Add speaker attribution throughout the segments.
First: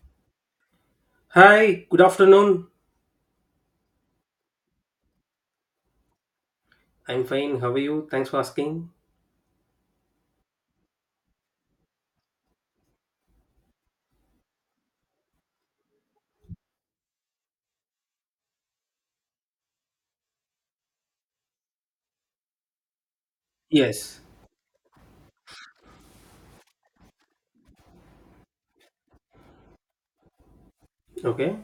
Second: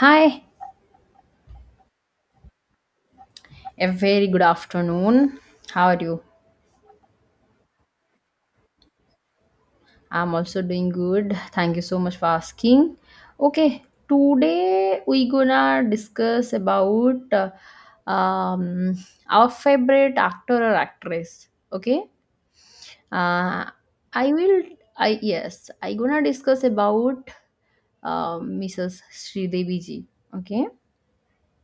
Speaker 1: Hi,
Speaker 2: Hi, good afternoon.
Speaker 1: a very good afternoon. How are you?
Speaker 2: I'm fine. How are you? Thanks for asking.
Speaker 1: I'm also doing good. Thank you so much for asking. Okay, today we gonna discuss about um, our favorite actor or actress. Okay, uh,
Speaker 2: Yes.
Speaker 1: I will. I yes, I gonna discuss about Mrs. Sridevi ji. Okay,
Speaker 2: Okay.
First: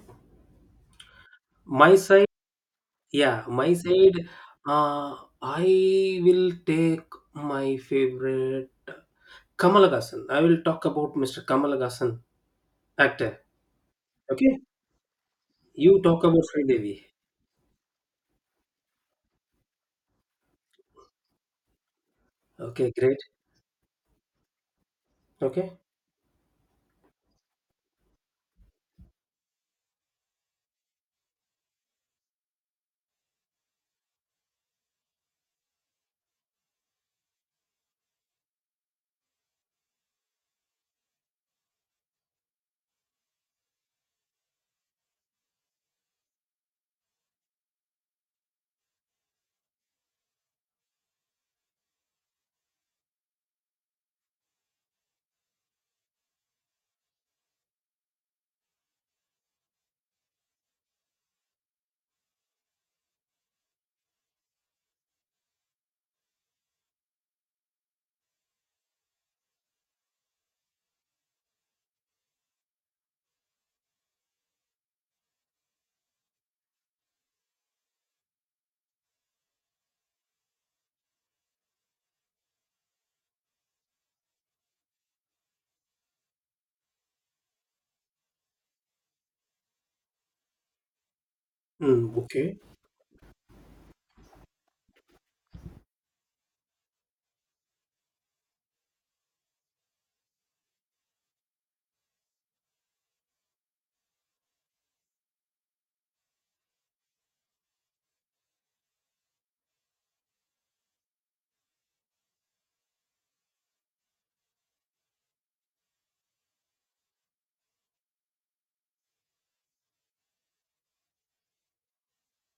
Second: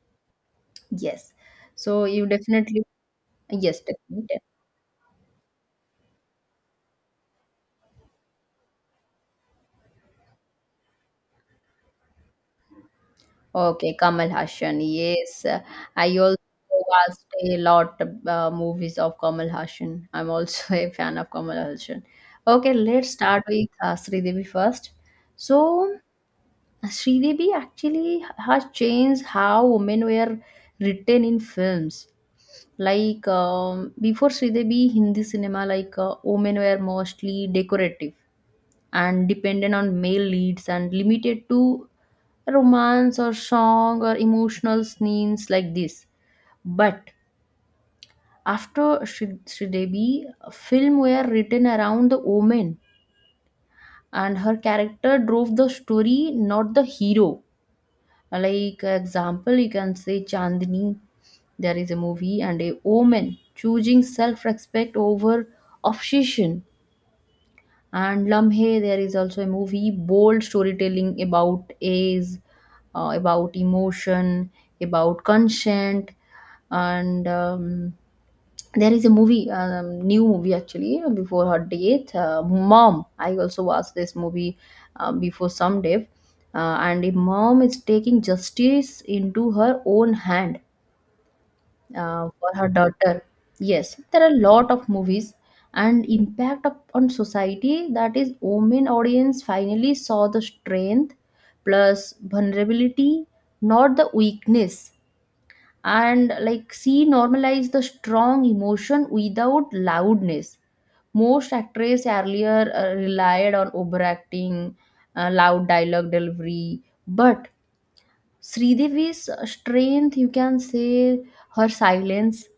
Speaker 1: yes.
Speaker 2: My
Speaker 1: So you
Speaker 2: side,
Speaker 1: definitely.
Speaker 2: yeah.
Speaker 1: Yes, definitely.
Speaker 2: Uh, I will take my favorite Kamal Haasan. I will talk about Mr. Kamal Haasan, actor.
Speaker 1: Okay, Kamal
Speaker 2: Okay.
Speaker 1: Haasan. Yes,
Speaker 2: You
Speaker 1: I
Speaker 2: talk
Speaker 1: also
Speaker 2: about Sridevi.
Speaker 1: watched a lot movies of Kamal Haasan. I'm also a fan of Kamal Haasan. Okay,
Speaker 2: Okay,
Speaker 1: let's
Speaker 2: great.
Speaker 1: start with Sridevi first.
Speaker 2: Okay.
Speaker 1: So, Sridevi actually has changed how women were written in films. Like before Sridevi Hindi cinema, like women were mostly decorative and dependent on male leads and limited to romance or song or emotional scenes like this. But after Sridevi, a film were written around the woman and her character drove the story, not the hero. Like example, you can say Chandni, there is a movie, and a woman choosing self-respect over obsession. And Lamhe, there is also a movie, bold storytelling about age, about emotion, about consent, and there is a movie, new movie actually, before her date, Mom. I also watched this movie before some day, and a mom is taking justice into her own hand
Speaker 2: Mm,
Speaker 1: for
Speaker 2: okay.
Speaker 1: her daughter. Yes, there are a lot of movies, and impact of, on society, that is, women audience finally saw the strength plus vulnerability, not the weakness. And like she normalized the strong emotion without loudness. Most actresses earlier relied on overacting, loud dialogue delivery, but Sridevi's strength, you can say, her silence,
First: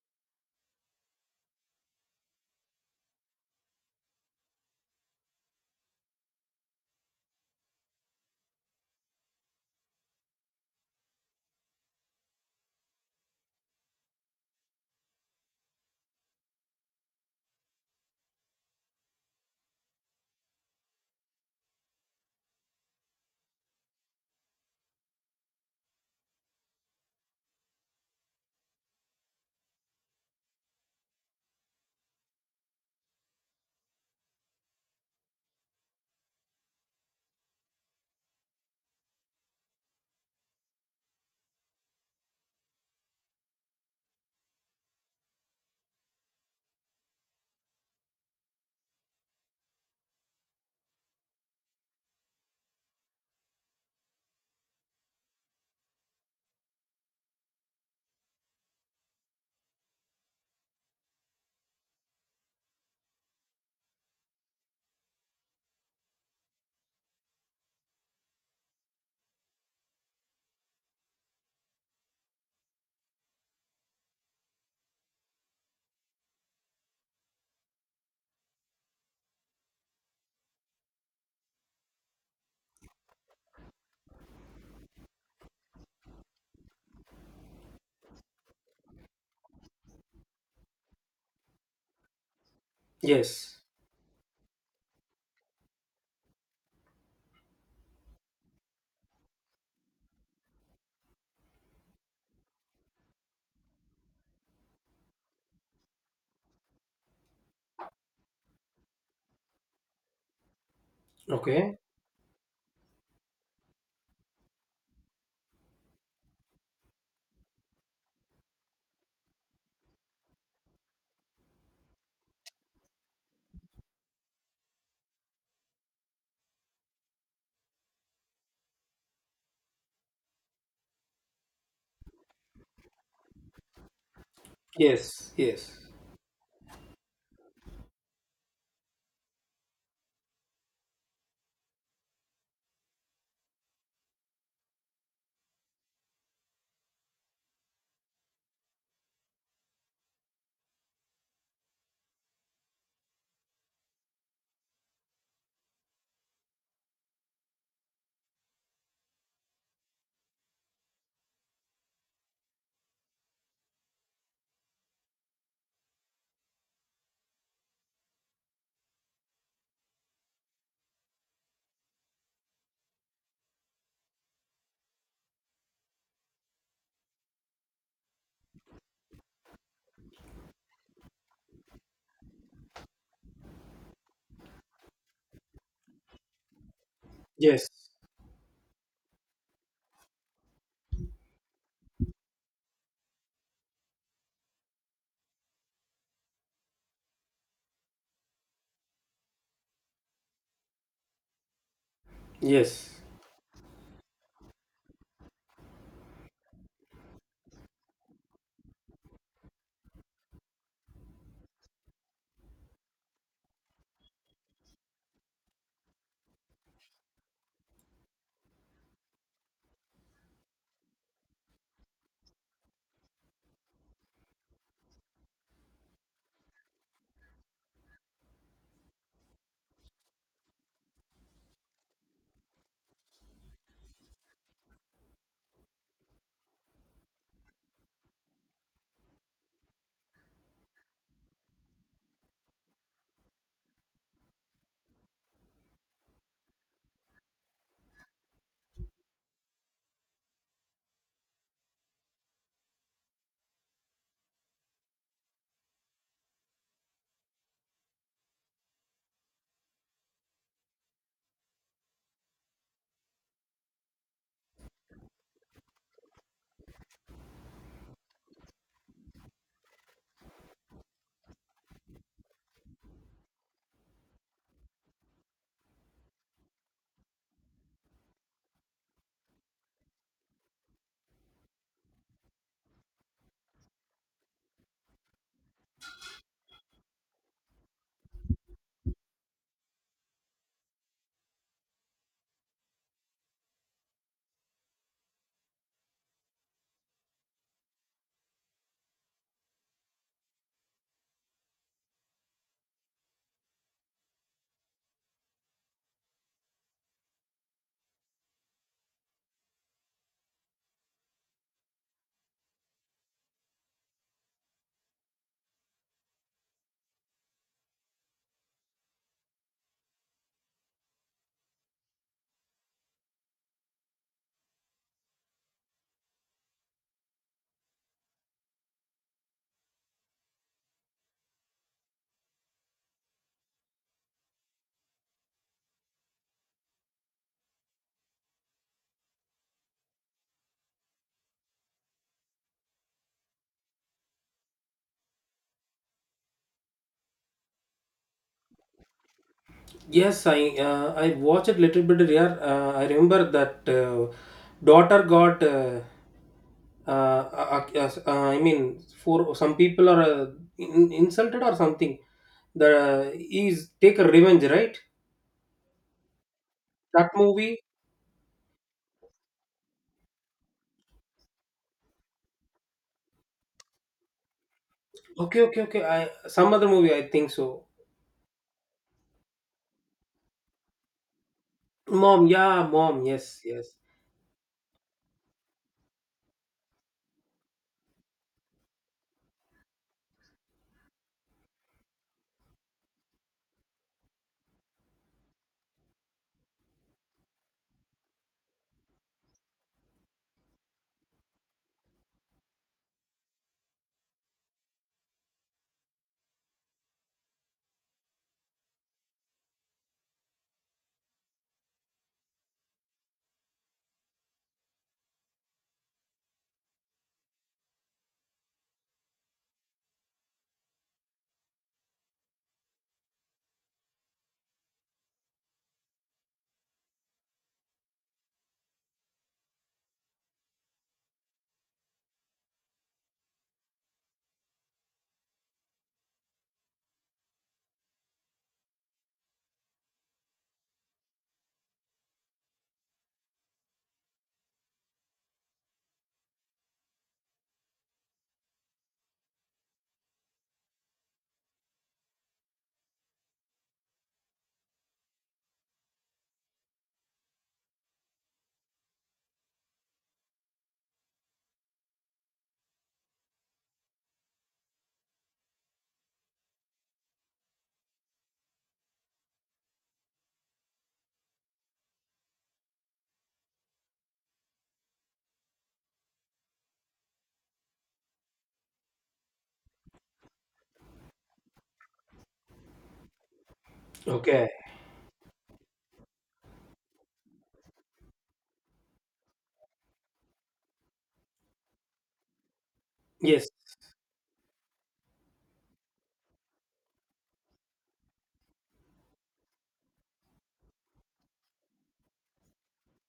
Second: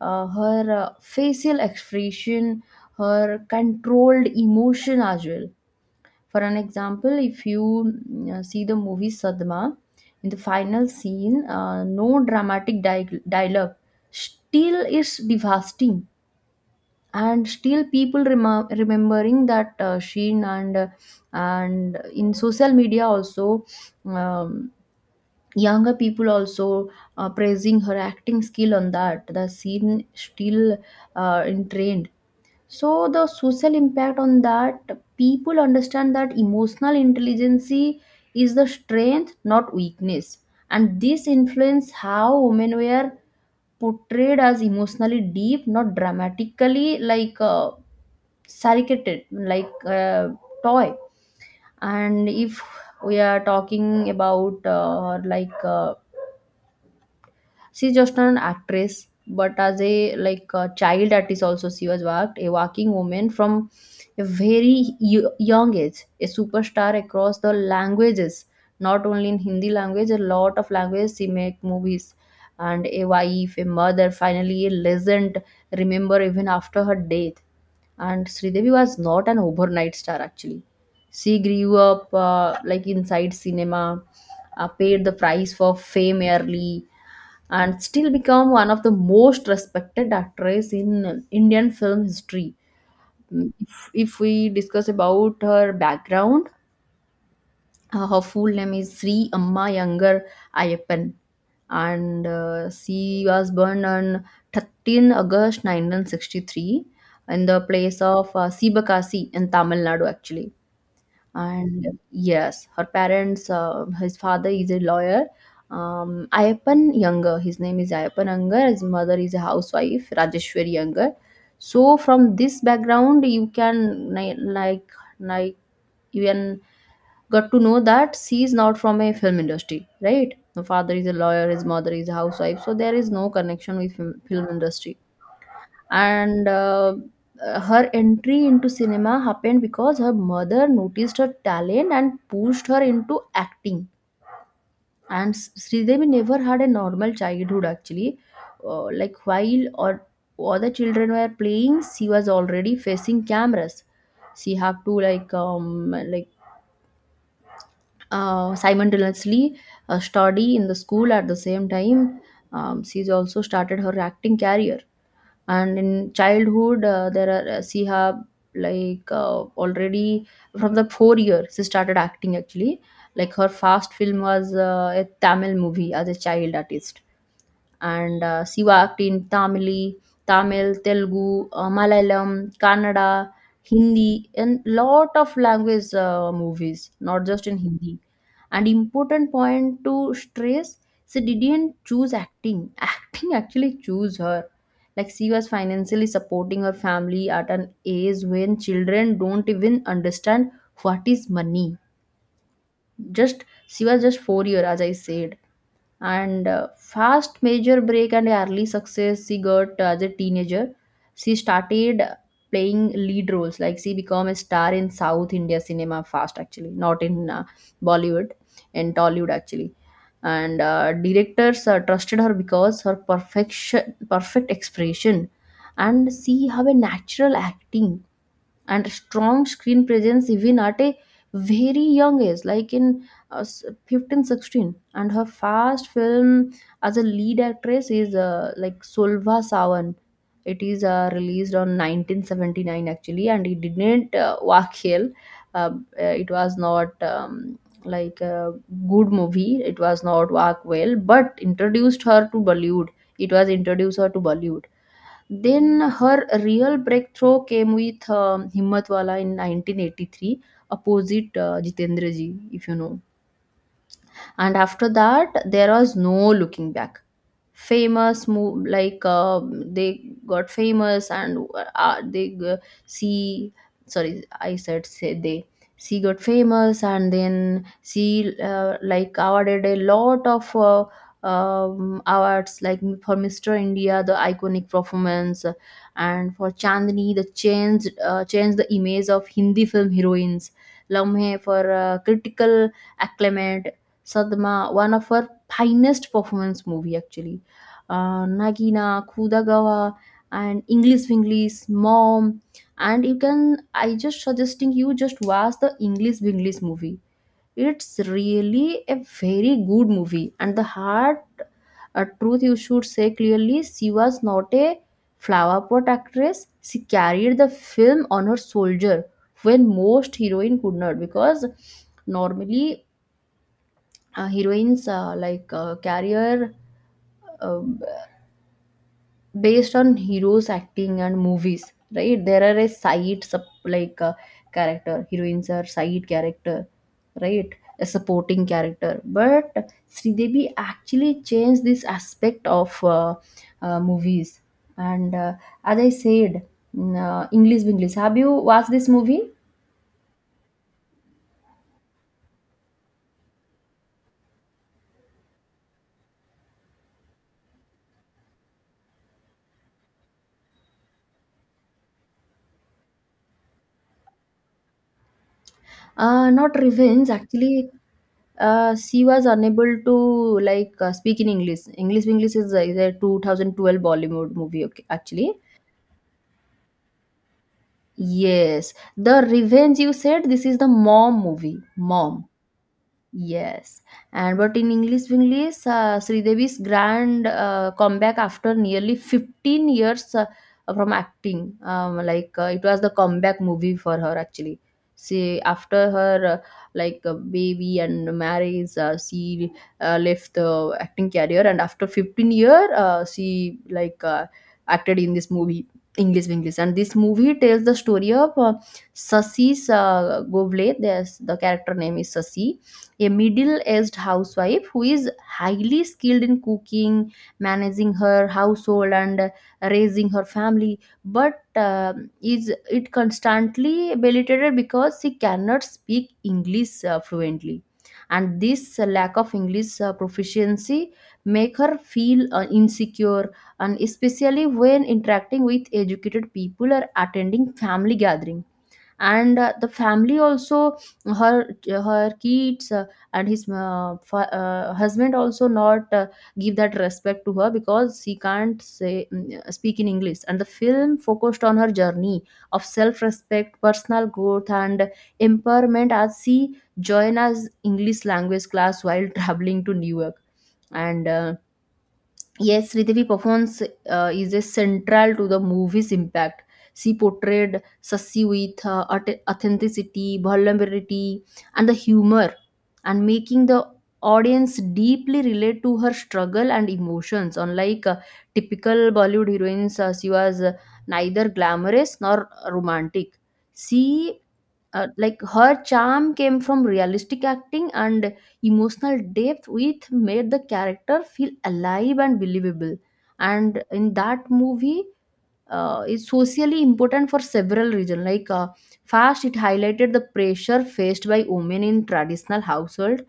Speaker 1: her facial expression, her controlled emotion as well. For an example, if you see the movie Sadma, in the final scene, no dramatic dialogue, still is devastating, and still people remembering that Sheen, and in social media also. Um, Younger people also praising her acting skill on that, the scene still in trend. So the social impact on that, people understand that emotional intelligence is the strength, not weakness, and this influence how women were portrayed as emotionally deep, not dramatically, like sarcated, like toy. And if we are talking about like she's just not an actress, but as a, like a child at also, she was worked, a working woman from a very young age, a superstar across the languages, not only in Hindi language, a lot of languages she make movies, and a wife, a mother, finally a legend, remember, even after her death. And Sridevi was not an overnight star actually. She grew up like inside cinema, paid the price for fame early, and still become one of the most respected actress in Indian film history. Mm,
Speaker 2: Yes.
Speaker 1: If, if we discuss about her background, her full name is Sri Amma Yangar Ayappan, and she was born on 13 August 1963 in the place of Sibakasi in Tamil Nadu, actually.
Speaker 2: Okay.
Speaker 1: And yes, her parents, his father is a lawyer, Ayappan Younger, his name is Ayappan Younger, his mother is a housewife, Rajeshwari Younger. So from this background you can like you can got to know that she is not from a film industry, right. The father is a lawyer, his mother is a housewife, so there is no connection with film industry.
Speaker 2: Yes. Yes.
Speaker 1: And her entry into cinema happened because her mother noticed her talent and pushed her into acting. And Sridevi never had a normal childhood actually, like while or other children were playing, she was already facing cameras. She had to like simultaneously study in the school at the same time. She's also started her acting career. And in childhood, there are, she have, like, already from the 4 year she started acting actually. Like her first film was a Tamil movie as a child artist, and Sivakti in Tamili, Tamil, Telugu, Malayalam, Kannada, Hindi, and lot of language movies, not just in
Speaker 2: Yes.
Speaker 1: Hindi. And important point to stress, she didn't choose acting. Acting actually choose her. Like she was financially supporting her family at an age when children don't even understand what is money.
Speaker 2: Yes.
Speaker 1: Just she was just 4 year, as I said. And fast major break and early success, she got as a teenager. She started playing lead roles, like she became a star in South India cinema fast actually, not in Bollywood and Tollywood actually. And directors trusted her because her perfect expression, and she have a natural acting and strong screen presence even at a very young age, like in 15, 16. And her first film as a lead actress is like Solva Savan. It is released on 1979 actually, and it didn't walk here. Uh, uh, it was not like a good movie, it was not work well, but introduced her to Bollywood. It was introduced her to Bollywood. Then her real breakthrough came with Himmatwala in 1983, opposite Jitendra ji, if you know. And after that, there was no looking back, famous move like they got famous, and they see, sorry, I said say they, she got famous, and then she like awarded a lot of awards, like for Mr. India, the iconic performance, and for Chandni, the changed the image of Hindi film heroines, Lamhe for critical acclaim, Sadma, one of her finest performance movie actually, Nagina, Kudagawa, and English Winglish, Mom. And you can, I just suggesting you just watch the English Winglish movie. It's really a very good movie. And the hard truth you should say clearly, she was not a flower pot actress. She carried the film on her shoulder when most heroine could not, because normally, heroines, like carrier, uh, based on heroes acting and movies, right, there are a side sub, like character, heroines are side character, right, a supporting character, but Sridevi actually changed this aspect of movies. And as I said, English English, have you watched this movie?
Speaker 2: Yes, I watched it little bit here. I remember that daughter got. I mean, for some people are insulted or something. The is take a revenge, right?
Speaker 1: Not revenge
Speaker 2: That movie.
Speaker 1: actually, she was unable to, like, speak in English. English English is a 2012 Bollywood movie, okay, actually.
Speaker 2: Okay, okay, okay. I some other movie. I think so.
Speaker 1: Yes, the revenge you said, this is the Mom movie. Mom.
Speaker 2: Mom, yeah, mom. Yes, yes.
Speaker 1: Yes, and but in English English, Sridevi's grand comeback after nearly 15 years from acting, like it was the comeback movie for her actually. She after her like baby and marriage, she left the acting career, and after 15 year, she like acted in this movie English English, and this movie tells the story of Sasi's Govle. There's the character name is Sasi, a middle-aged housewife who is highly skilled in cooking, managing her household, and raising her family, but is it constantly belittles because she cannot speak English fluently, and this lack of English proficiency make her feel insecure, and especially when interacting with educated people or attending family gatherings. And the family also, her kids, and his husband also not give that respect to her, because she can't say, speak in English, and the film focused on her journey of self respect, personal growth, and empowerment, as she join as English language class while traveling to New York. And yes, Sridevi performance is a central to the movie's impact. She portrayed Sassi with authenticity, vulnerability, and the humor, and making the audience deeply relate to her struggle and emotions. Unlike typical Bollywood heroines, she was neither glamorous nor romantic. She
Speaker 2: Okay.
Speaker 1: like her charm came from realistic acting and emotional depth, which made the character feel alive and believable,
Speaker 2: Yes,
Speaker 1: and in that movie is socially important for several reasons. Like, first, it highlighted the pressure faced by women in traditional household,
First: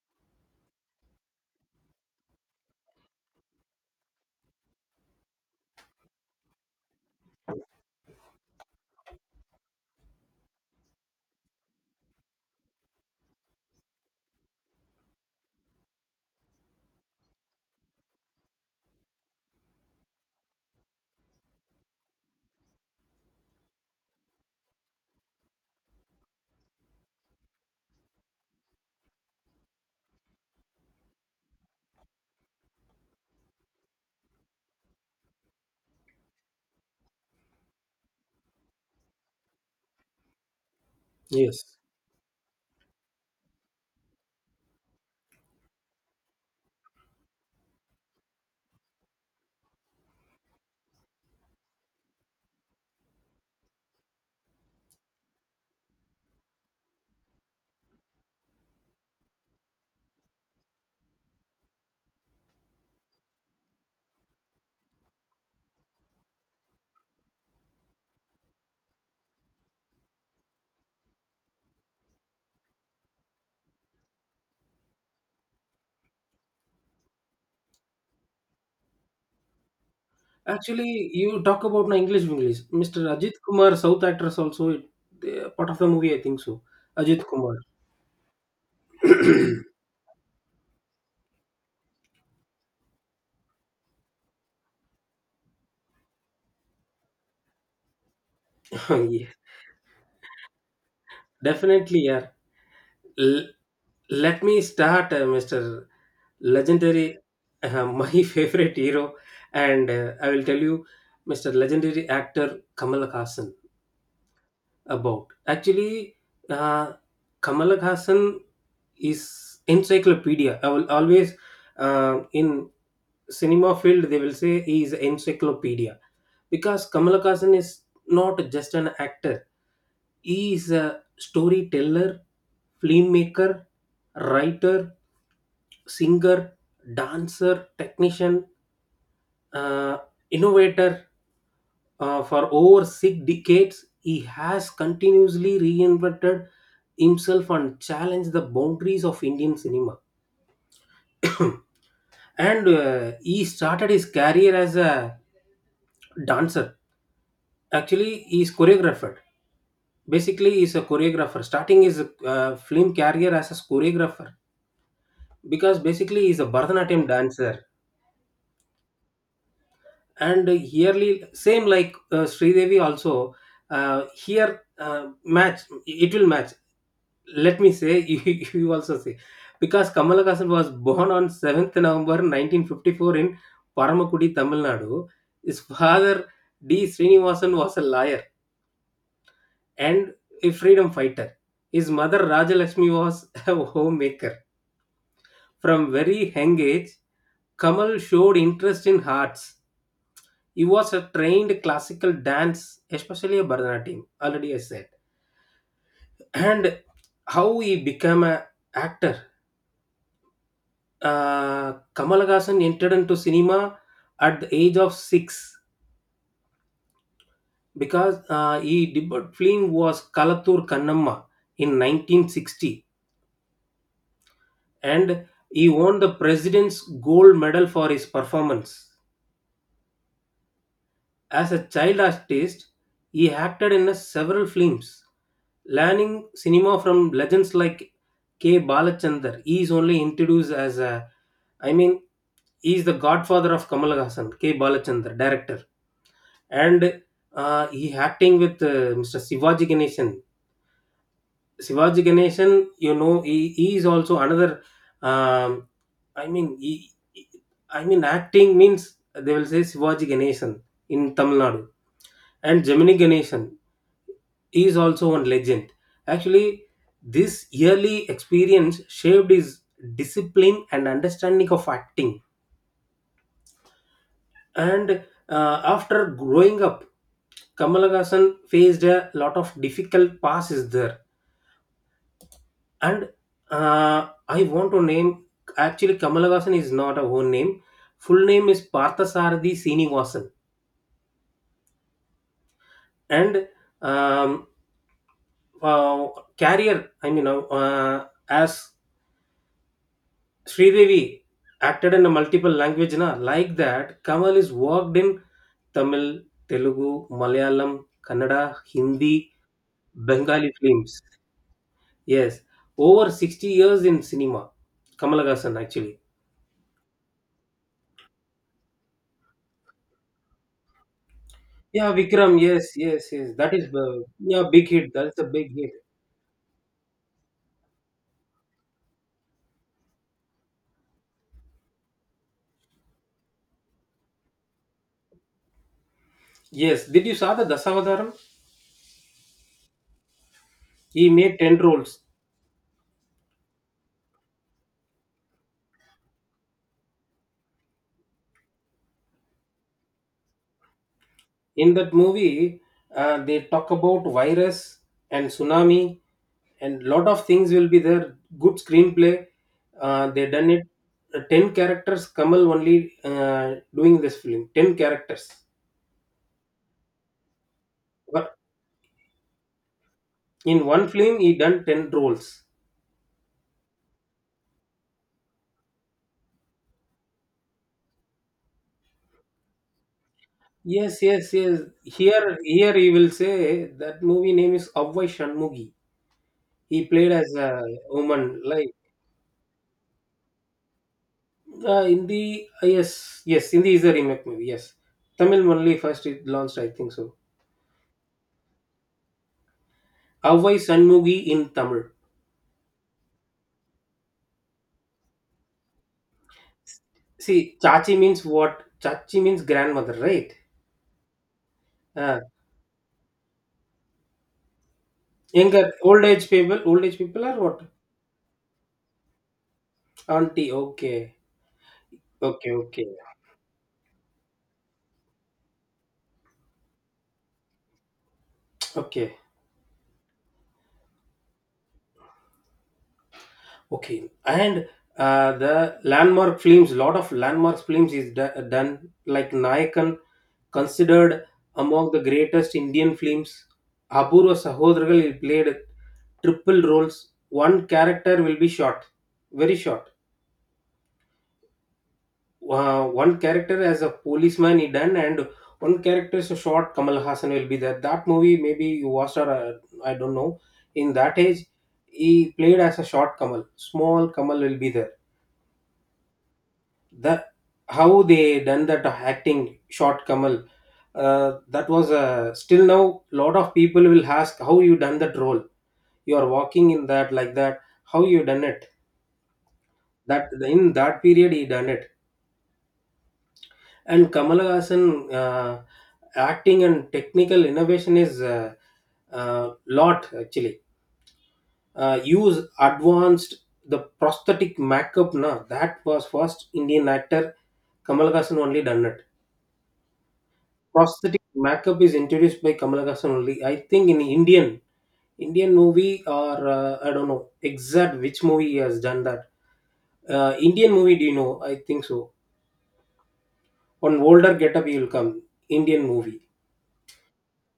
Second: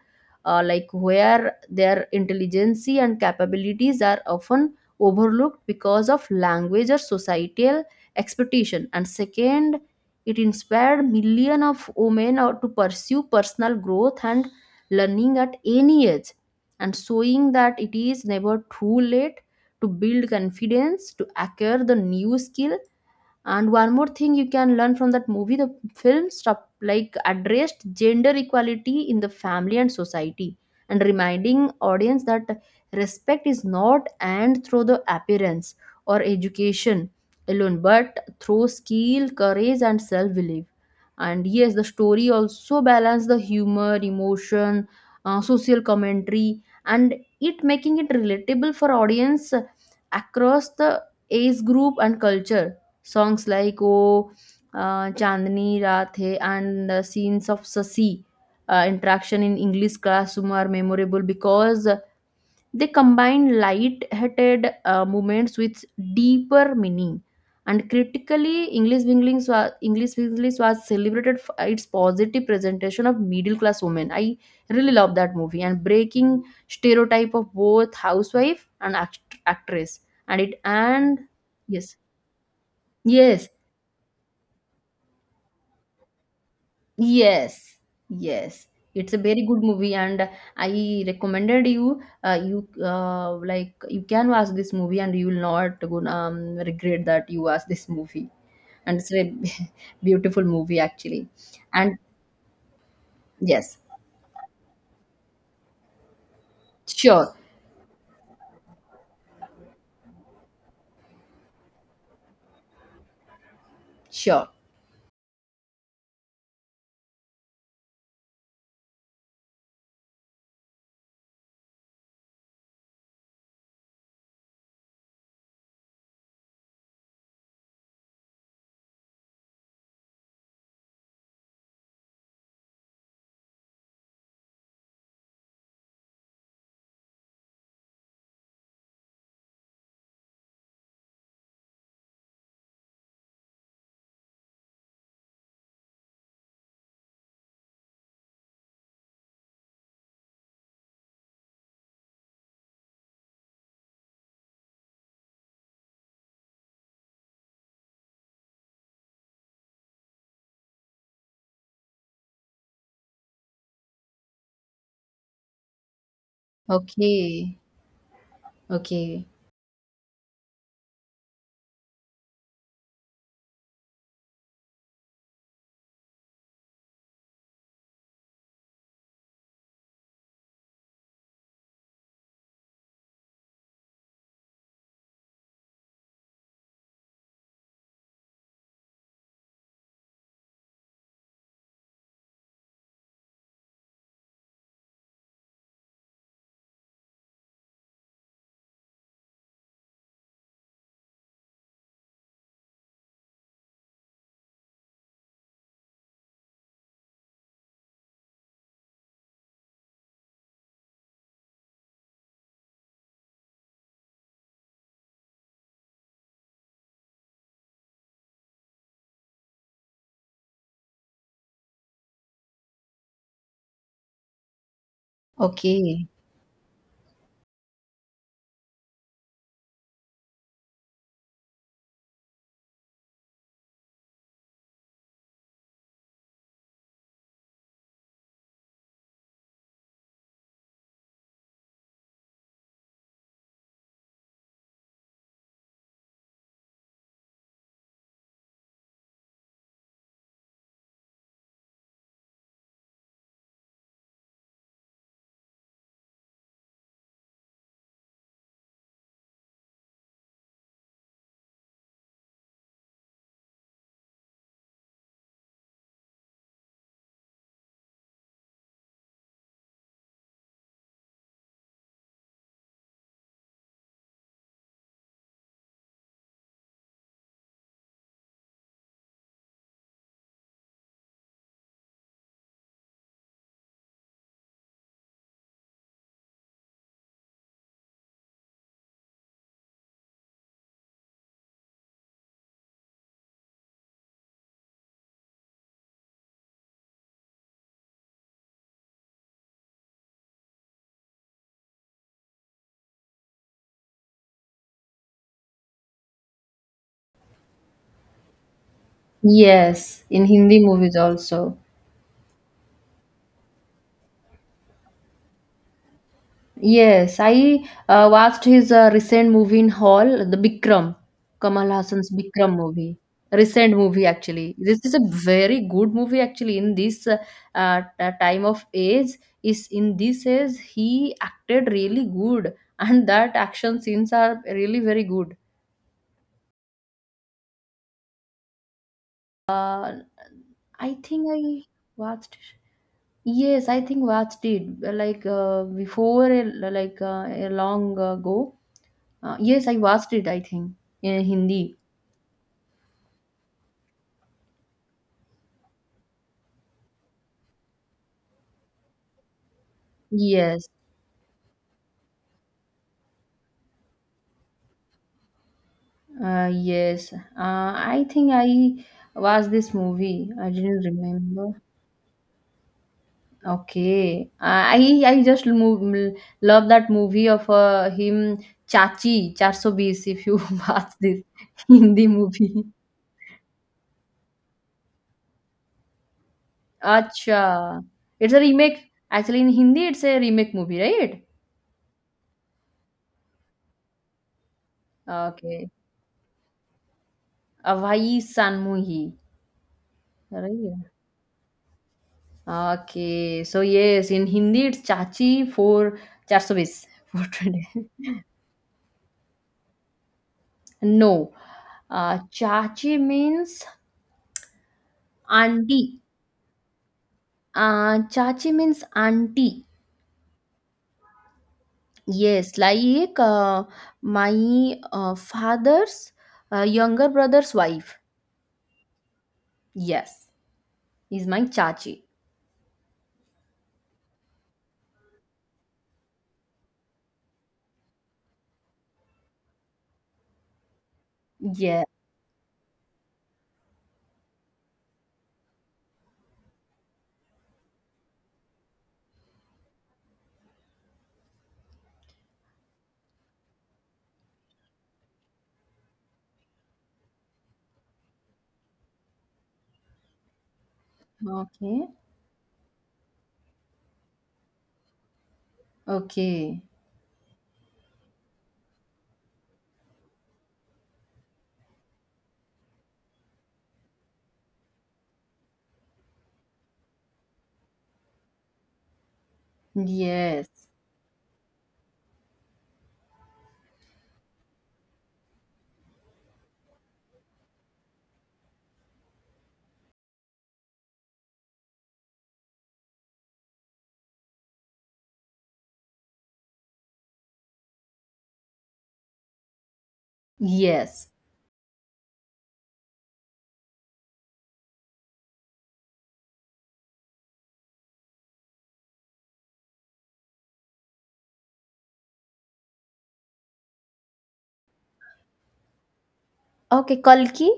Speaker 1: like where their intelligence and capabilities are often overlooked because of language or societal expectation. And second, it inspired millions of women to pursue personal growth and learning at any age, and showing that it is never too late to build confidence to acquire the new skill. And one more thing you can learn from that movie, the film stuff like addressed gender equality in the family and society, and reminding audience that respect is not earned through the appearance or education alone, but through skill, courage, and self-belief. And yes,
Speaker 2: yes.
Speaker 1: the story also balance the humor, emotion, social commentary, and it making it relatable for audience across the age group and culture. Songs like "O Chandni Raat Hai" and the scenes of Sasi interaction in English classroom are memorable because they combine light-hearted moments with deeper meaning. And critically, English Winglings was celebrated for its positive presentation of middle-class women. I really love that movie and breaking stereotype of both housewife and actress. And it
Speaker 2: Actually,
Speaker 1: and
Speaker 2: you talk about
Speaker 1: yes,
Speaker 2: na English English. Mr. Ajit
Speaker 1: yes,
Speaker 2: Kumar, South actress also. It, part of the movie, I think so. Ajit Kumar.
Speaker 1: yes, yes. It's a very good movie, and I recommended you. You like you can watch this movie, and you will not gonna regret that you watch this movie. And it's
Speaker 2: Yeah.
Speaker 1: a beautiful movie actually. And
Speaker 2: Definitely, yeah. L-
Speaker 1: yes,
Speaker 2: let me start, Mr. Legendary,
Speaker 1: sure,
Speaker 2: my favorite hero, and I will tell you, Mr. Legendary actor Kamal Hassan
Speaker 1: sure.
Speaker 2: about. Actually, uh, Kamal Hassan is encyclopedia. I will always, in cinema field they will say he is encyclopedia, because Kamala Haasan is not just an actor; he is a storyteller, filmmaker, writer, singer, dancer, technician, uh, innovator. For over 6 decades, he has continuously reinvented himself and challenged the boundaries of Indian cinema. And he started his career as a dancer. Actually, he's choreographer. Basically, he's a choreographer. Starting his film career as a choreographer because basically he's a Bharatanatyam
Speaker 1: Okay,
Speaker 2: dancer.
Speaker 1: okay,
Speaker 2: And yearly, same like Sridevi also, here match it will match. Let me say you also say because Kamal Haasan was born on seventh November 1954 in Paramakudi, Tamil Nadu. His father D. Srinivasan was a lawyer and a freedom fighter. His mother Rajalakshmi was a homemaker. From very young age, Kamal showed interest in arts. He was a trained classical dance, especially a Bharatanatyam, already I said. And how he became an actor. Kamal Haasan entered into cinema at the age of 6 because he debut film was Kalathur Kannamma in 1960, and he won
Speaker 1: okay.
Speaker 2: the president's gold medal for his performance. As a child artist, he acted in several films, learning cinema from legends like K. Balachandar. He is only introduced as a, I mean, he is the godfather of Kamal Hassan, K. Balachandar, director. And he acting with Mr. Sivaji Ganesan. Sivaji Ganesan, you know, he is also another um, I mean, I mean, acting means they will say Shivaji Ganesan in Tamil Nadu and Gemini Ganesan. He is also one legend. Actually, this yearly experience shaped his discipline and understanding of acting. And after growing up, Kamalagasan faced a lot of difficult passes there. And I want to name, actually Kamalagasan is not a own name. Full name is Parthasarathi Srinivasan. And um, uh, career, I mean, as Sridevi acted in a multiple language na, like that Kamal is worked in Tamil, Telugu, Malayalam, Kannada, Hindi,
Speaker 1: Yes, in
Speaker 2: Bengali
Speaker 1: Hindi
Speaker 2: films.
Speaker 1: movies also.
Speaker 2: Yes, over 60 years in cinema Kamal Haasan actually.
Speaker 1: Yes, I watched his recent movie in hall, the Bikram, Kamal
Speaker 2: Yeah,
Speaker 1: Hassan's
Speaker 2: Vikram.
Speaker 1: Bikram
Speaker 2: Yes,
Speaker 1: movie.
Speaker 2: yes, yes, that is
Speaker 1: Recent
Speaker 2: the,
Speaker 1: movie
Speaker 2: yeah.
Speaker 1: actually.
Speaker 2: Big
Speaker 1: This
Speaker 2: hit,
Speaker 1: is a
Speaker 2: that's a big
Speaker 1: very
Speaker 2: hit.
Speaker 1: good movie actually. In this time of age, is in this age he acted really good, and that action scenes are really very good.
Speaker 2: Yes, did you saw the Dasavadaram?
Speaker 1: Uh, I
Speaker 2: He
Speaker 1: think
Speaker 2: made
Speaker 1: I
Speaker 2: 10 roles
Speaker 1: watched. Yes, I think watched it like before, like a long ago. Yes, I watched it. I think in Hindi.
Speaker 2: in that movie. They talk about virus and tsunami and lot of things will be there, good screenplay, they done
Speaker 1: Yes,
Speaker 2: it. 10 characters Kamal only doing this film. 10 characters,
Speaker 1: yes. I think
Speaker 2: but
Speaker 1: I watched this movie. I
Speaker 2: in
Speaker 1: didn't
Speaker 2: one film he
Speaker 1: remember.
Speaker 2: done 10 roles.
Speaker 1: Okay. I just move, love that movie of him Chachi 420. If you watch
Speaker 2: Yes,
Speaker 1: this
Speaker 2: yes, yes.
Speaker 1: Hindi
Speaker 2: here
Speaker 1: movie,
Speaker 2: here he will say, that movie name is Avvai Shanmugi. He played as a
Speaker 1: acha, it's a
Speaker 2: woman, like.
Speaker 1: remake. Actually, in Hindi, it's a remake movie, right?
Speaker 2: Hindi, yes, yes, Hindi is the remake movie. Yes, Tamil
Speaker 1: Okay,
Speaker 2: only first it launched, I think so.
Speaker 1: Avai Sanmuhi,
Speaker 2: Avvai
Speaker 1: right?
Speaker 2: Sanmugi in Tamil.
Speaker 1: Okay, so yes, in Hindi, it's Chachi for
Speaker 2: See,
Speaker 1: 420.
Speaker 2: Chachi means what? Chachi means grandmother, right?
Speaker 1: No.
Speaker 2: Uh,
Speaker 1: Chachi means
Speaker 2: Younger,
Speaker 1: auntie.
Speaker 2: old age people are what?
Speaker 1: Chachi means auntie.
Speaker 2: Auntie. Okay, okay,
Speaker 1: Yes,
Speaker 2: okay,
Speaker 1: like my father's younger brother's wife.
Speaker 2: okay,
Speaker 1: Yes, is my chachi.
Speaker 2: okay. And the landmark films, lot of landmark films is done, like Nayakan. Considered
Speaker 1: Yeah.
Speaker 2: among the greatest Indian films, Abur Sahodragal played triple roles. One character will be short, very short. One character as a policeman he done, and one character is a short Kamal Hassan will be there. That movie maybe you watched, or I don't know. In that age,
Speaker 1: Okay.
Speaker 2: he played as a short Kamal. Small Kamal will be there,
Speaker 1: Okay.
Speaker 2: that how they done that acting, shot Kamal. That was, still now lot of people will ask, how you done that role? You are walking in that like that. How you done it? That
Speaker 1: Yes.
Speaker 2: in that period he done it. And Kamal Hassan, acting and technical innovation is, lot actually. Use advanced the prosthetic makeup na, that was first Indian actor, Kamal Hassan only done it.
Speaker 1: Yes.
Speaker 2: Prosthetic makeup is introduced by Kamal Haasan only. I think in Indian movie, or I don't know exact which movie he has done that. Indian movie, do you know? I think so. On older getup, he will come. Indian movie,
Speaker 1: Okay, Kalki.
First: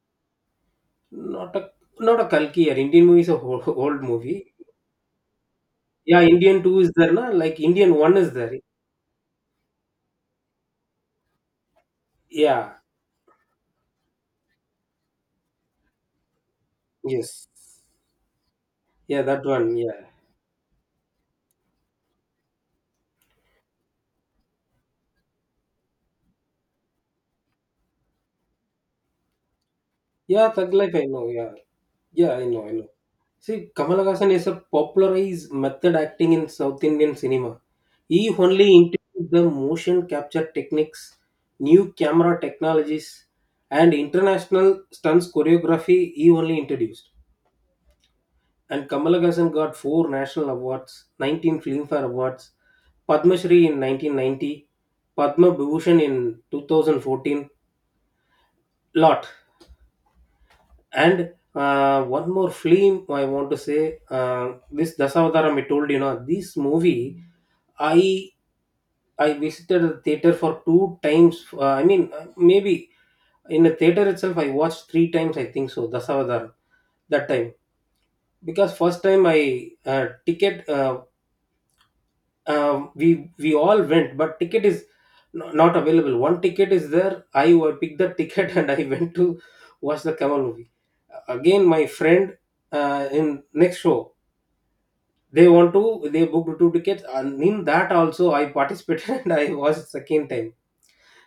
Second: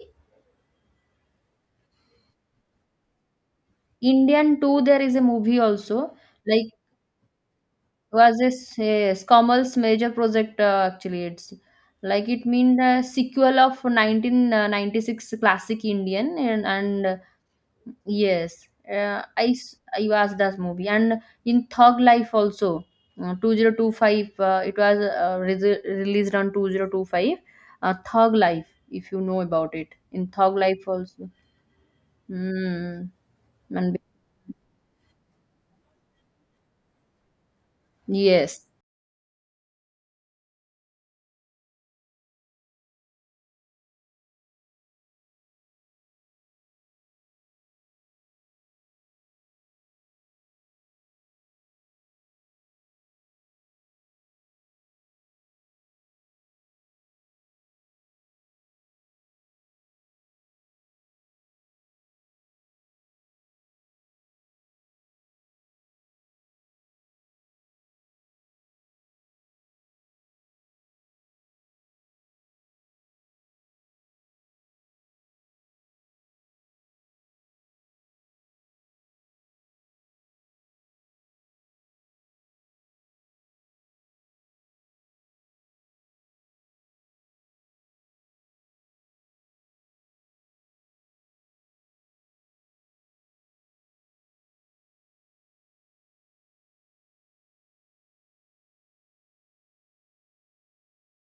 Speaker 2: not a not a Kalki, or Indian movie is a whole, old movie.
Speaker 1: Indian too. There is a movie also.
Speaker 2: Yeah, Indian
Speaker 1: Like
Speaker 2: two is there, na? Like Indian one is
Speaker 1: was
Speaker 2: there.
Speaker 1: this yes, Common's major project actually it's like it
Speaker 2: Yeah.
Speaker 1: mean the sequel of 1996 classic Indian and
Speaker 2: Yes.
Speaker 1: yes,
Speaker 2: Yeah, that one. Yeah.
Speaker 1: I was that movie and in Thug Life also 2025, it was released on 2025, Thug Life, if you know about it, in
Speaker 2: Yeah,
Speaker 1: Thug
Speaker 2: Thug
Speaker 1: Life
Speaker 2: Life, I know.
Speaker 1: also.
Speaker 2: Yeah. Yeah, I know. I know.
Speaker 1: Mm.
Speaker 2: See, Kamal
Speaker 1: And
Speaker 2: Haasan is a popularized method acting in South Indian cinema. He
Speaker 1: yes,
Speaker 2: only integrated the motion capture techniques, new camera technologies, and international stunts choreography he only introduced. And Kamal Haasan got four national awards, 19 Filmfare Awards, Padma Shri in 1990, Padma Bhushan in 2014, lot. And one more film I want to say, this Dasavadaram I told you know, this movie I I visited the theater for two times. I mean, maybe in the theater itself, I watched three times. I think so. Dasavadar that time, because first time I ticket we all went, but ticket is not available. One ticket is there. I picked the ticket and I went to watch the Kamal movie. Again, my friend, in next show, they want to they booked two tickets, and in that also I participated and I watched second time.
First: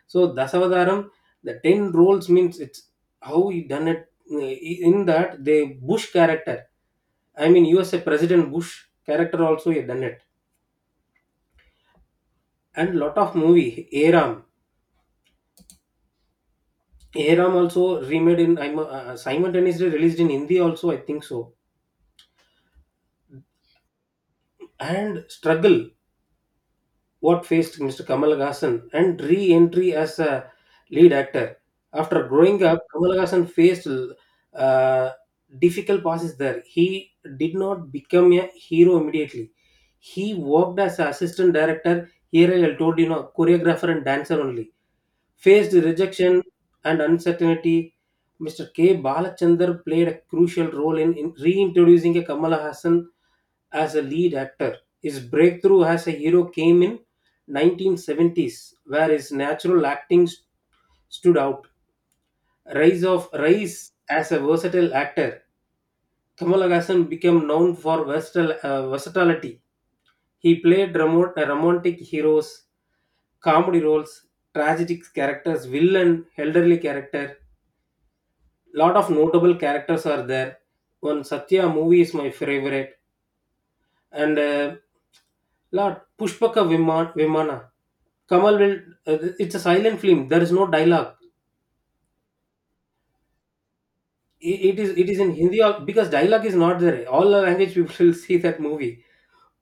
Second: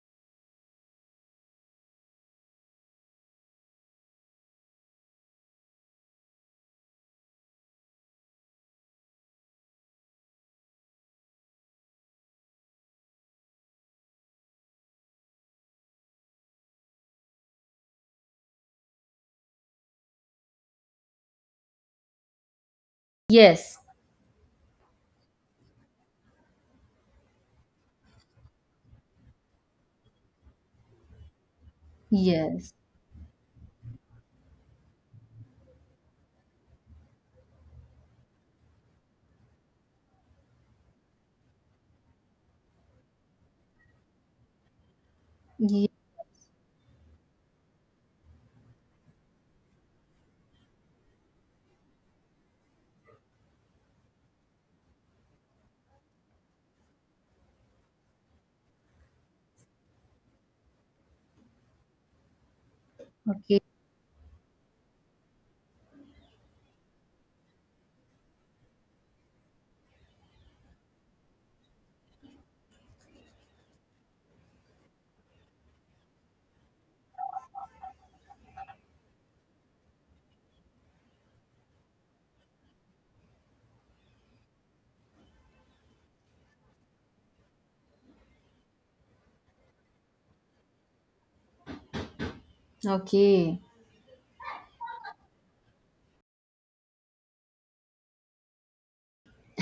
Speaker 2: So Dasavadaram, the 10 roles means it's how he done it. In that they Bush character, I mean USA President Bush character also he done it, and lot of movie Aram. Aram also remade — simultaneously released in Hindi also, I think so.
Speaker 1: yes,
Speaker 2: And struggle what faced Mr. Kamal Hassan and re-entry as a lead actor. After growing
Speaker 1: yes,
Speaker 2: up, Kamal Hassan faced, uh, difficult passes there. He did not become a hero immediately. He worked as an assistant director, here I told you know, choreographer and dancer only. Faced
Speaker 1: yeah.
Speaker 2: rejection and uncertainty. Mr. K. Balachandar played a crucial role in reintroducing a Kamala Hassan as a lead actor. His breakthrough as a hero came in 1970s, where his natural acting stood out. Rise of
Speaker 1: Okay,
Speaker 2: Rise as a versatile actor, Kamal Haasan became known for versatility. He played romantic heroes, comedy roles, tragic characters, villain, elderly character. Lot of notable characters are there. One Satya movie is my favorite, and lot Pushpaka Vimana Kamal will. It's a silent film. There is no dialogue.
Speaker 1: okay.
Speaker 2: It is in Hindi, because dialogue is not there. All the language people will see that movie.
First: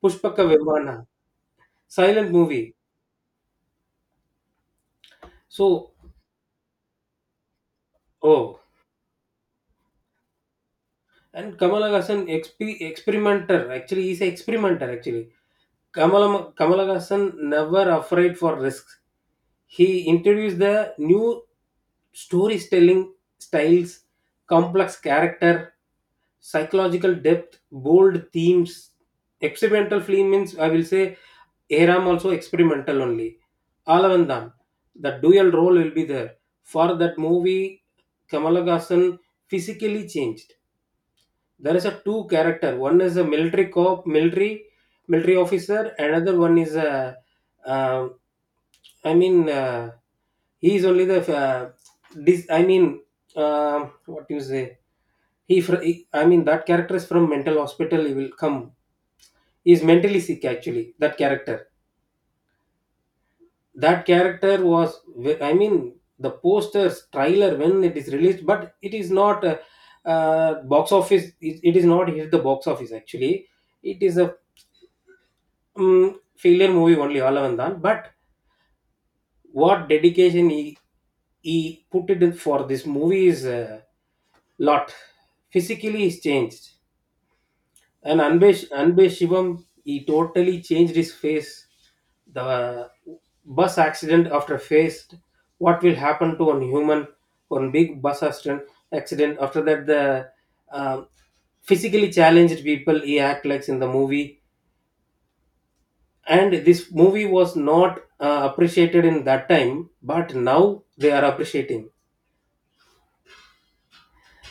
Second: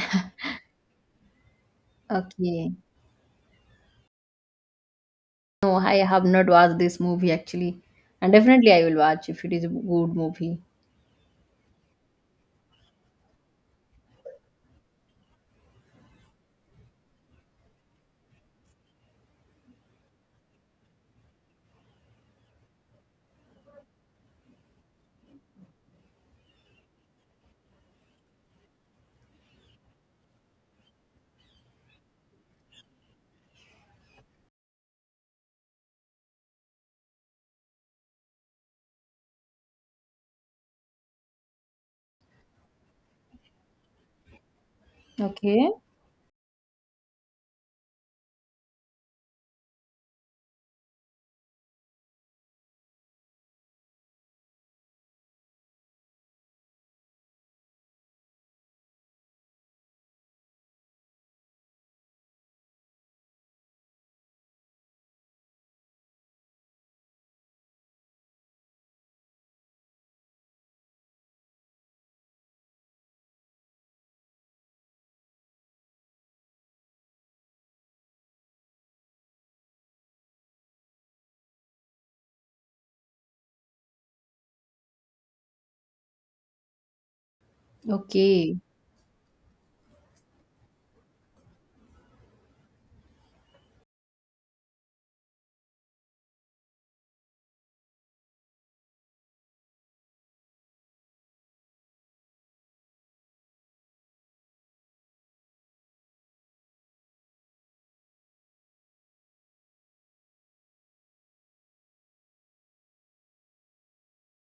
Speaker 2: Pushpaka Vimana, silent
Speaker 1: Okay.
Speaker 2: movie.
Speaker 1: No,
Speaker 2: So,
Speaker 1: I have not watched this movie actually. And
Speaker 2: oh,
Speaker 1: definitely I will watch if it is a good movie.
Speaker 2: and Kamal Haasan experimenter. Actually, he's an experimenter. Actually, Kamal Kamal Haasan never afraid for risks. He introduced the new storytelling styles, complex character, psychological depth, bold themes. Experimental film means I will say Aram also experimental only. Alavandam, the dual role will be there. For that movie, Kamala Hassan physically changed. There is a two character. One is a military cop, military
Speaker 1: Okay.
Speaker 2: officer. Another one is a, uh, I mean, he is only the dis. I mean, what you say? I mean, that character is from mental hospital. He will come. He is mentally sick actually. That character. That character was, I mean, the posters trailer when it is released, but it is not, box office. It is not hit the box office actually. It is a failure movie only. Alavandan. But what dedication he put it in for this movie is a lot. Physically, he's changed. And Anbe,
Speaker 1: Okay.
Speaker 2: Anbe Shivam, he totally changed his face. The bus accident after faced, what will happen to one human? One big bus accident. After that, the um physically challenged people he act like in the movie. And this movie was not, appreciated in that time, but now they are appreciating.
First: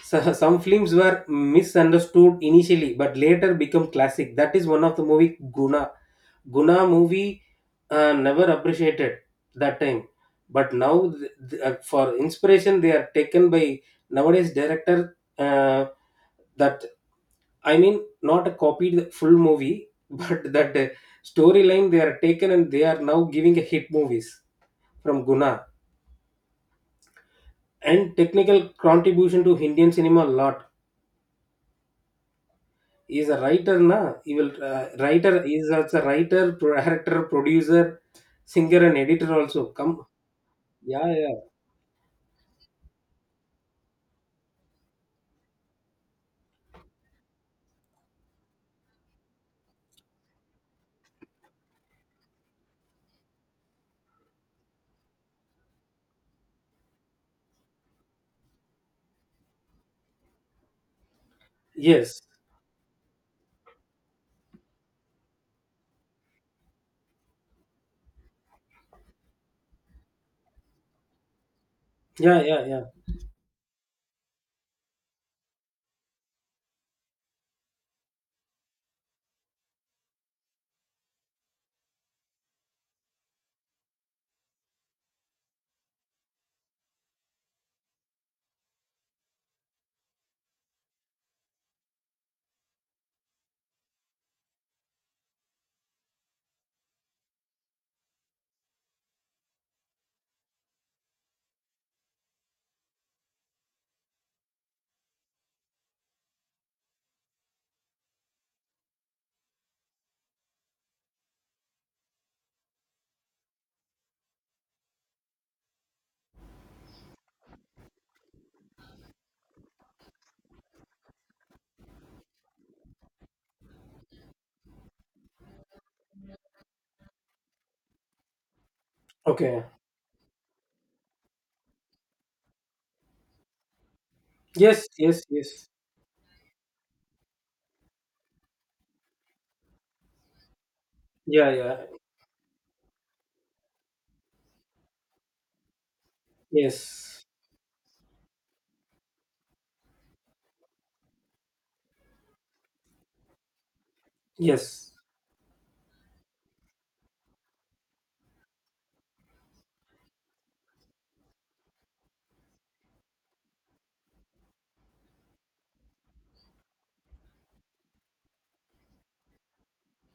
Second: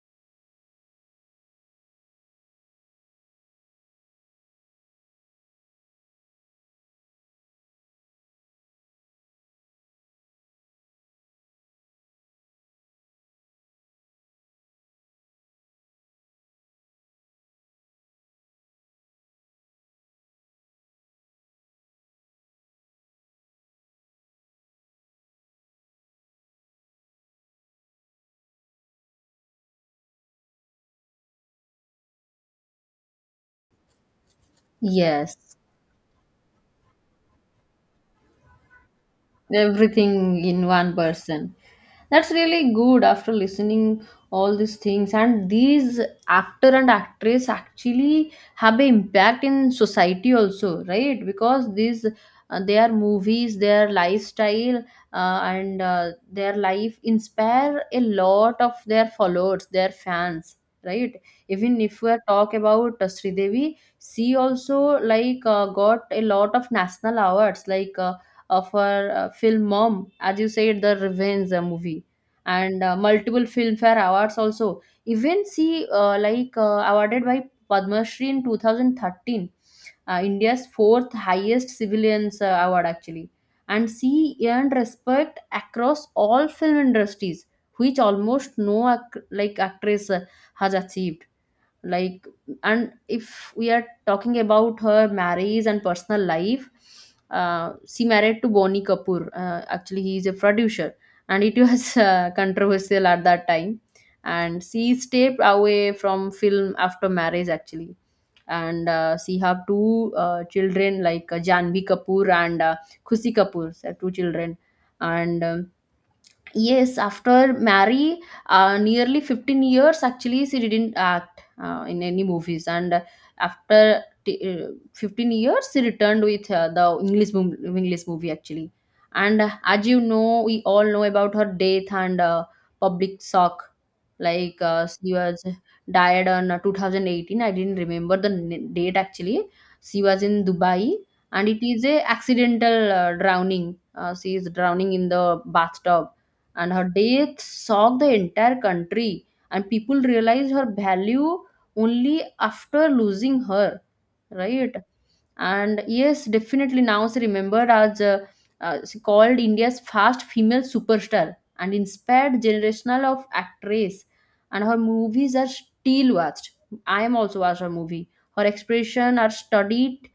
Speaker 2: So, some films were misunderstood initially but later become classic. That is one of the movie Guna. Guna movie, never appreciated that time, but now, for inspiration they are taken by nowadays director. That, I mean, not a copied full movie, but that, storyline they are taken and they are now giving a hit movies from Guna. And technical contribution to Indian cinema, a lot. He's a writer na,
Speaker 1: Yes.
Speaker 2: he's also a writer, director, producer, singer, and editor also come.
Speaker 1: Everything in one
Speaker 2: Yeah, yeah.
Speaker 1: person. That's really good. After listening all these things, and these actor and actress actually have an impact in society also, right? Because these their movies, their lifestyle, and their life inspire a lot of their followers, their fans, right? Even if we
Speaker 2: Yes,
Speaker 1: are talk about Sridevi, she also like got a lot of national awards, like of her film Mom, as you said, the Revenge movie,
Speaker 2: yeah, yeah, yeah.
Speaker 1: and multiple Filmfare awards also. Even she awarded by Padma Shri in 2013, India's fourth highest civilians award actually, and she earned respect across all film industries, which almost no actress has achieved. Like, and if we are talking about her marriage and personal life, she married to Boni Kapoor, actually he is a producer, and it was controversial at that time, and she stayed away from film after marriage actually. And she have two children, like Janvi Kapoor and Khushi Kapoor. They have two children. And Yes, after Mary, nearly 15 years actually she didn't act in any movies, and After 15 years she returned with the English movie actually. And
Speaker 2: Okay,
Speaker 1: as you know, we all know about her death, and public shock. Like
Speaker 2: yes,
Speaker 1: she
Speaker 2: yes,
Speaker 1: was
Speaker 2: yes,
Speaker 1: died on 2018. I didn't remember the date actually. She was in Dubai, and
Speaker 2: yeah,
Speaker 1: it is
Speaker 2: yeah,
Speaker 1: a accidental drowning. She is drowning in the bathtub, and her
Speaker 2: yes,
Speaker 1: death shocked the entire country, and people realized her value only after losing her, right?
Speaker 2: yes,
Speaker 1: And yes, definitely now she remembered as she called India's first female superstar and inspired generational of actress, and her movies are still watched. I am also watched her movie. Her expression are studied,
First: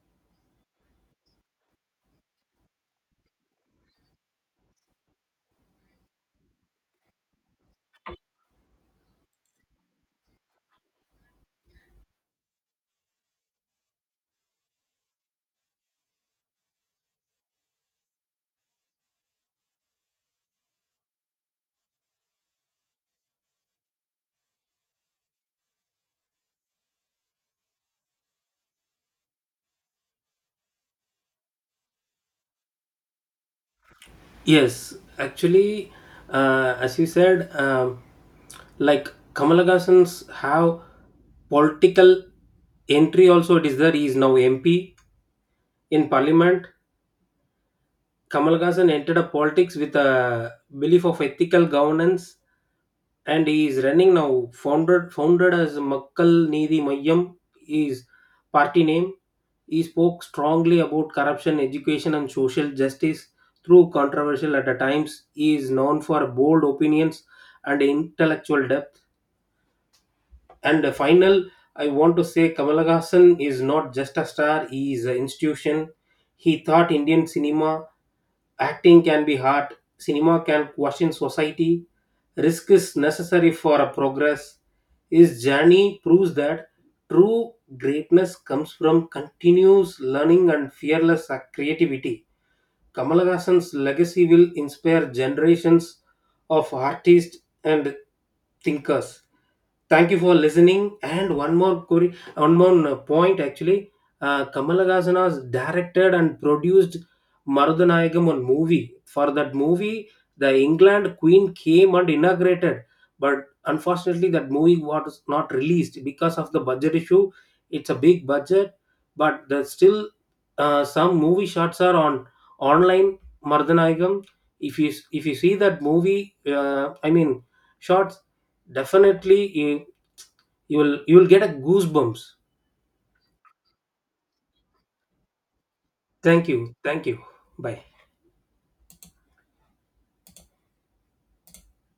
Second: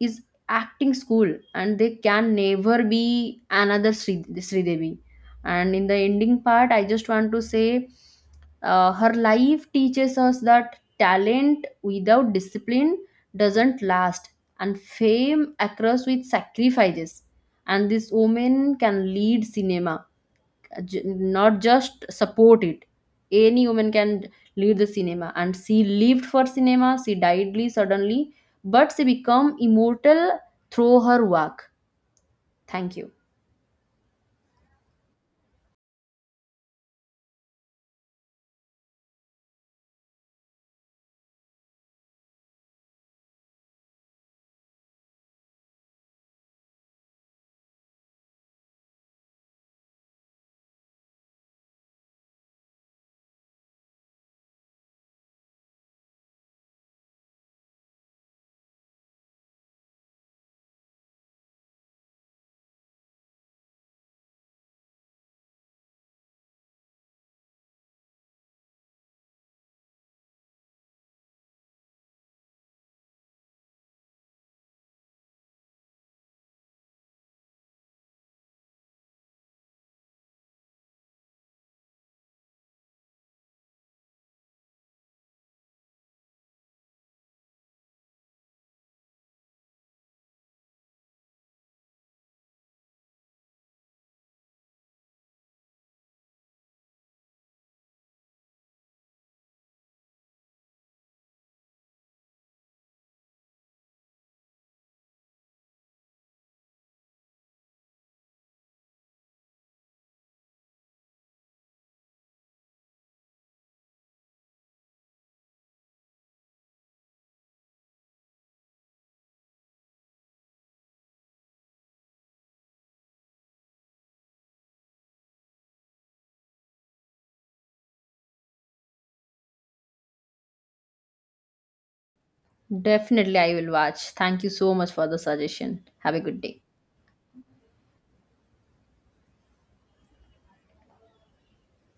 Speaker 1: is acting school, and they can never be another Sridevi. And in the ending part, I just want to say her life teaches us that talent without discipline doesn't last, and fame occurs with sacrifices. And this woman can lead cinema, not just support it. Any woman can lead the cinema, and she lived for cinema. She died suddenly, but she become immortal through her work. Thank you.
Speaker 2: yes. Actually, as you said, like Kamala Hassan's have political entry also, it is there, he is now MP in parliament. Kamal Haasan entered a politics with a belief of ethical governance, and he is running now. Founded as Makkal Nidhi Mayam is party name. He spoke strongly about corruption, education, and social justice through controversial at the times. He is known for bold opinions and intellectual depth. And the final, I want to say Kamal Haasan is not just a star, he is an institution. He taught Indian cinema, acting can be hard, cinema can question society, risk is necessary for a progress. His journey proves that true greatness comes from continuous learning and fearless, creativity. Kamalahassan's legacy will inspire generations of artists and thinkers. Thank you for listening. And one more query, one more, point actually. Kamalahassan has directed and produced Marudhanayagam, one movie. For that movie, the England Queen came and inaugurated, but unfortunately, that movie was not released because of the budget issue. It's a big budget, but there's still, some movie shots are on online, Mardhanagam. If you see that movie, I mean, shots, definitely you will get a goosebumps.
Speaker 1: Definitely I will watch. Thank you so much for the suggestion. Have a good
Speaker 2: Thank
Speaker 1: day.
Speaker 2: you, thank you. Bye.